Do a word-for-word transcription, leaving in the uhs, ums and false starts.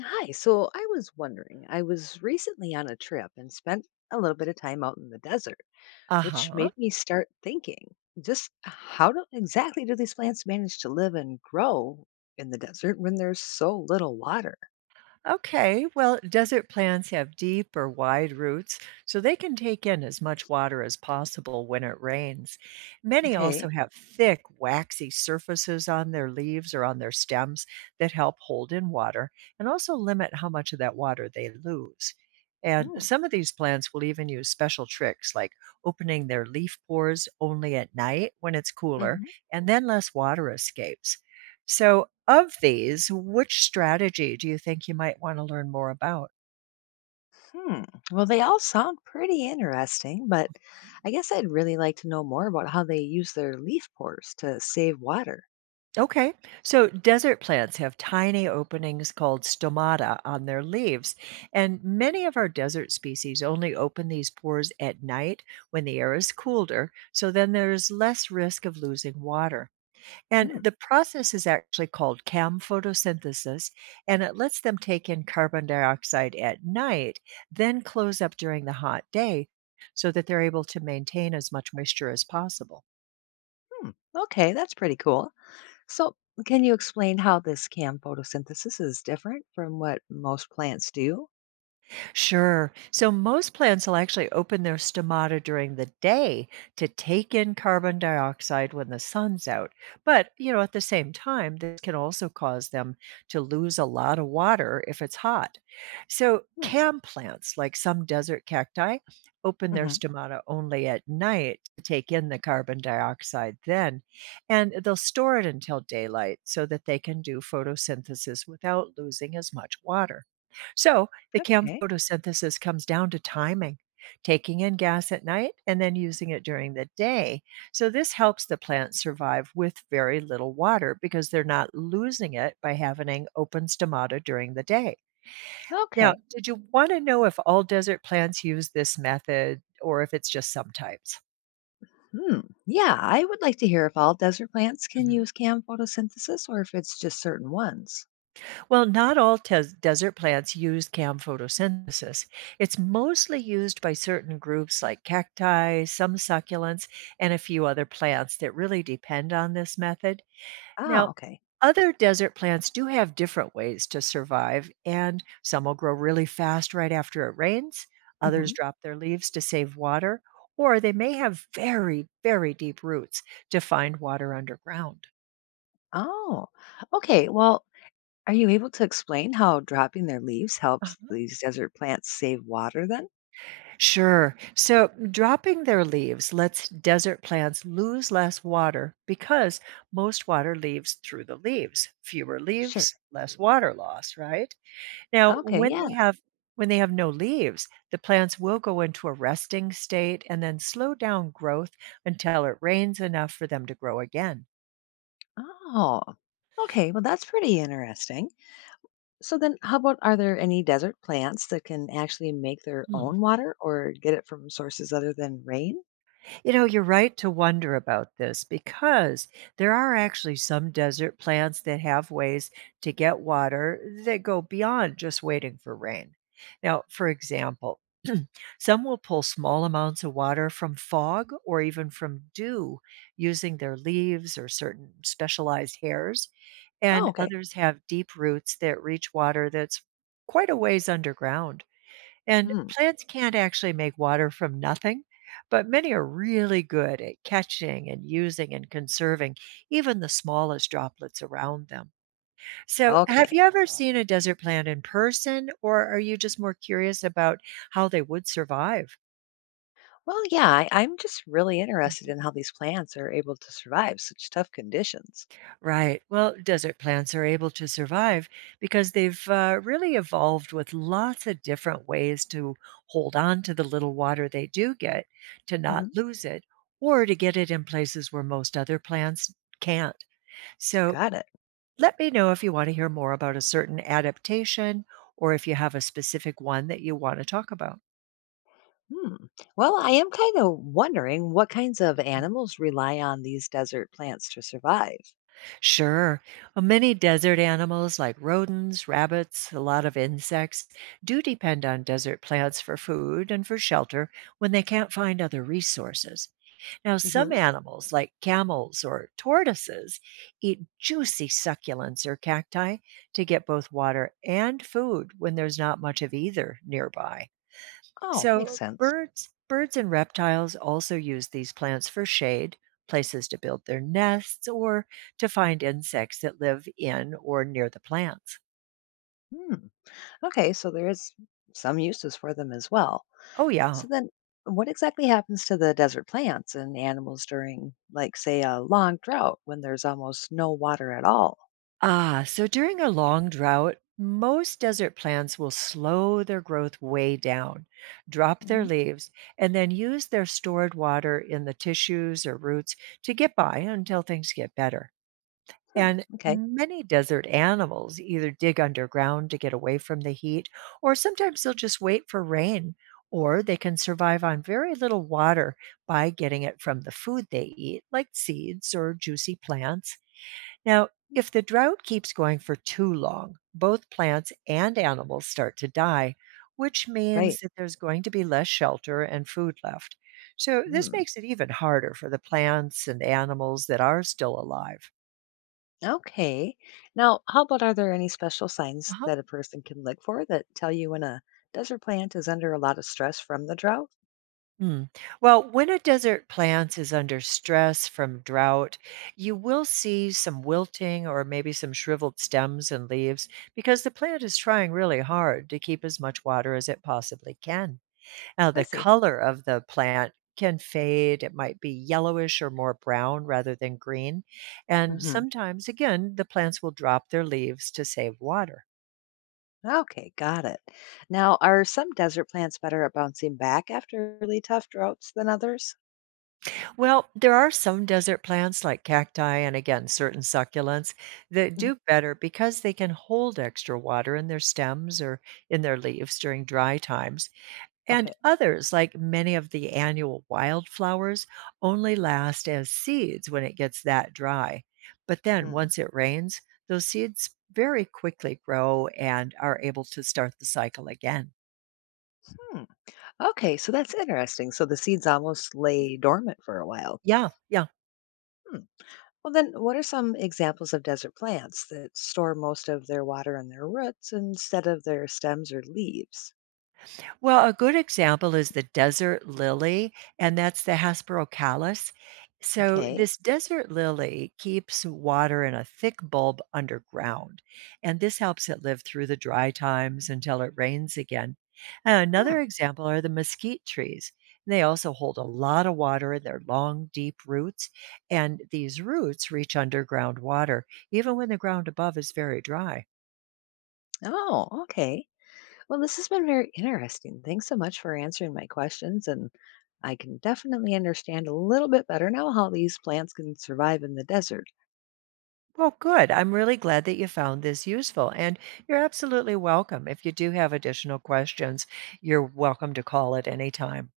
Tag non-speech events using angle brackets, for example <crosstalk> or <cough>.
Hi, so I was wondering, I was recently on a trip and spent a little bit of time out in the desert, which Uh-huh. made me start thinking just how do, exactly do these plants manage to live and grow in the desert when there's so little water? Okay. Well, desert plants have deep or wide roots, so they can take in as much water as possible when it rains. Many also Okay. have thick, waxy surfaces on their leaves or on their stems that help hold in water and also limit how much of that water they lose. And Hmm. some of these plants will even use special tricks like opening their leaf pores only at night when it's cooler, Hmm. and then less water escapes. So, of these, which strategy do you think you might want to learn more about? Hmm. Well, they all sound pretty interesting, but I guess I'd really like to know more about how they use their leaf pores to save water. Okay, so desert plants have tiny openings called stomata on their leaves, and many of our desert species only open these pores at night when the air is colder, so then there is less risk of losing water. And Hmm. the process is actually called CAM photosynthesis, and it lets them take in carbon dioxide at night, then close up during the hot day so that they're able to maintain as much moisture as possible. Hmm. Okay, that's pretty cool. So, can you explain how this CAM photosynthesis is different from what most plants do? Sure. So most plants will actually open their stomata during the day to take in carbon dioxide when the sun's out. But, you know, at the same time, this can also cause them to lose a lot of water if it's hot. So, Hmm. cam plants, like some desert cacti, open their Hmm. stomata only at night to take in the carbon dioxide then, and they'll store it until daylight so that they can do photosynthesis without losing as much water. So, the CAM Okay. photosynthesis comes down to timing, taking in gas at night and then using it during the day. So, this helps the plants survive with very little water because they're not losing it by having open stomata during the day. Now, Okay. did you want to know if all desert plants use this method or if it's just some types? Hmm. Yeah, I would like to hear if all desert plants can Mhm. use CAM photosynthesis or if it's just certain ones. Well, not all tes- desert plants use CAM photosynthesis. It's mostly used by certain groups like cacti, some succulents, and a few other plants that really depend on this method. Ah, Now, okay. other desert plants do have different ways to survive, and some will grow really fast right after it rains. Hmm. Others drop their leaves to save water, or they may have very, very deep roots to find water underground. Oh, okay. Well, are you able to explain how dropping their leaves helps these desert plants save water then? Sure. So, dropping their leaves lets desert plants lose less water because most water leaves through the leaves. Fewer Sure. leaves, less water loss, right? Now, Okay, when yeah. they have when they have no leaves, the plants will go into a resting state and then slow down growth until it rains enough for them to grow again. Oh, okay. Well, that's pretty interesting. So then how about, are there any desert plants that can actually make their Hmm. own water or get it from sources other than rain? You know, you're right to wonder about this because there are actually some desert plants that have ways to get water that go beyond just waiting for rain. Now, for example, <clears throat> some will pull small amounts of water from fog or even from dew using their leaves or certain specialized hairs, Oh, and okay. others have deep roots that reach water that's quite a ways underground. And Hmm. plants can't actually make water from nothing, but many are really good at catching and using and conserving even the smallest droplets around them. So, have Okay. you ever seen a desert plant in person, or are you just more curious about how they would survive? Well, yeah, I, I'm just really interested in how these plants are able to survive such tough conditions. Right. Well, desert plants are able to survive because they've uh, really evolved with lots of different ways to hold on to the little water they do get, to not Hmm. lose it, or to get it in places where most other plants can't. So Got it. let me know if you want to hear more about a certain adaptation or if you have a specific one that you want to talk about. Hmm. Well, I am kind of wondering what kinds of animals rely on these desert plants to survive. Sure. Uh, Many desert animals like rodents, rabbits, a lot of insects do depend on desert plants for food and for shelter when they can't find other resources. Now, some Hmm. animals like camels or tortoises eat juicy succulents or cacti to get both water and food when there's not much of either nearby. Oh, makes So sense. birds birds and reptiles also use these plants for shade, places to build their nests, or to find insects that live in or near the plants. Hmm. Okay, so there is some uses for them as well. Oh yeah. So then what exactly happens to the desert plants and animals during, like, say a long drought when there's almost no water at all? Ah, so during a long drought, most desert plants will slow their growth way down, drop their Mhm. leaves, and then use their stored water in the tissues or roots to get by until things get better. Hmm. And Okay, many desert animals either dig underground to get away from the heat, or sometimes they'll just wait for rain, or they can survive on very little water by getting it from the food they eat, like seeds or juicy plants. Now, if the drought keeps going for too long, both plants and animals start to die, which right. means that there's going to be less shelter and food left. So, this Hmm. makes it even harder for the plants and animals that are still alive. Okay. Now, how about, are there any special signs Uh-huh. that a person can look for that tell you when a desert plant is under a lot of stress from the drought? Mm. Well, when a desert plant is under stress from drought, you will see some wilting or maybe some shriveled stems and leaves because the plant is trying really hard to keep as much water as it possibly can. Now, I the see. color of the plant can fade. It might be yellowish or more brown rather than green. And Hmm. sometimes, again, the plants will drop their leaves to save water. Okay, got it. Now, are some desert plants better at bouncing back after really tough droughts than others? Well, there are some desert plants like cacti and again certain succulents that Mhm. do better because they can hold extra water in their stems or in their leaves during dry times. And Okay. others, like many of the annual wildflowers, only last as seeds when it gets that dry. But then Hmm. once it rains, those seeds very quickly grow and are able to start the cycle again. Okay, so that's interesting. So the seeds almost lay dormant for a while. Yeah, yeah. Hmm. Well, then, what are some examples of desert plants that store most of their water in their roots instead of their stems or leaves? Well, a good example is the desert lily, and that's the Hesperocallis. So, Okay. this desert lily keeps water in a thick bulb underground, and this helps it live through the dry times until it rains again. And Hmm. another example are the mesquite trees. They also hold a lot of water in their long, deep roots, and these roots reach underground water, even when the ground above is very dry. Oh, okay. Well, this has been very interesting. Thanks so much for answering my questions. And I can definitely understand a little bit better now how these plants can survive in the desert. Well, good. I'm really glad that you found this useful, and you're absolutely welcome. If you do have additional questions, you're welcome to call at any time.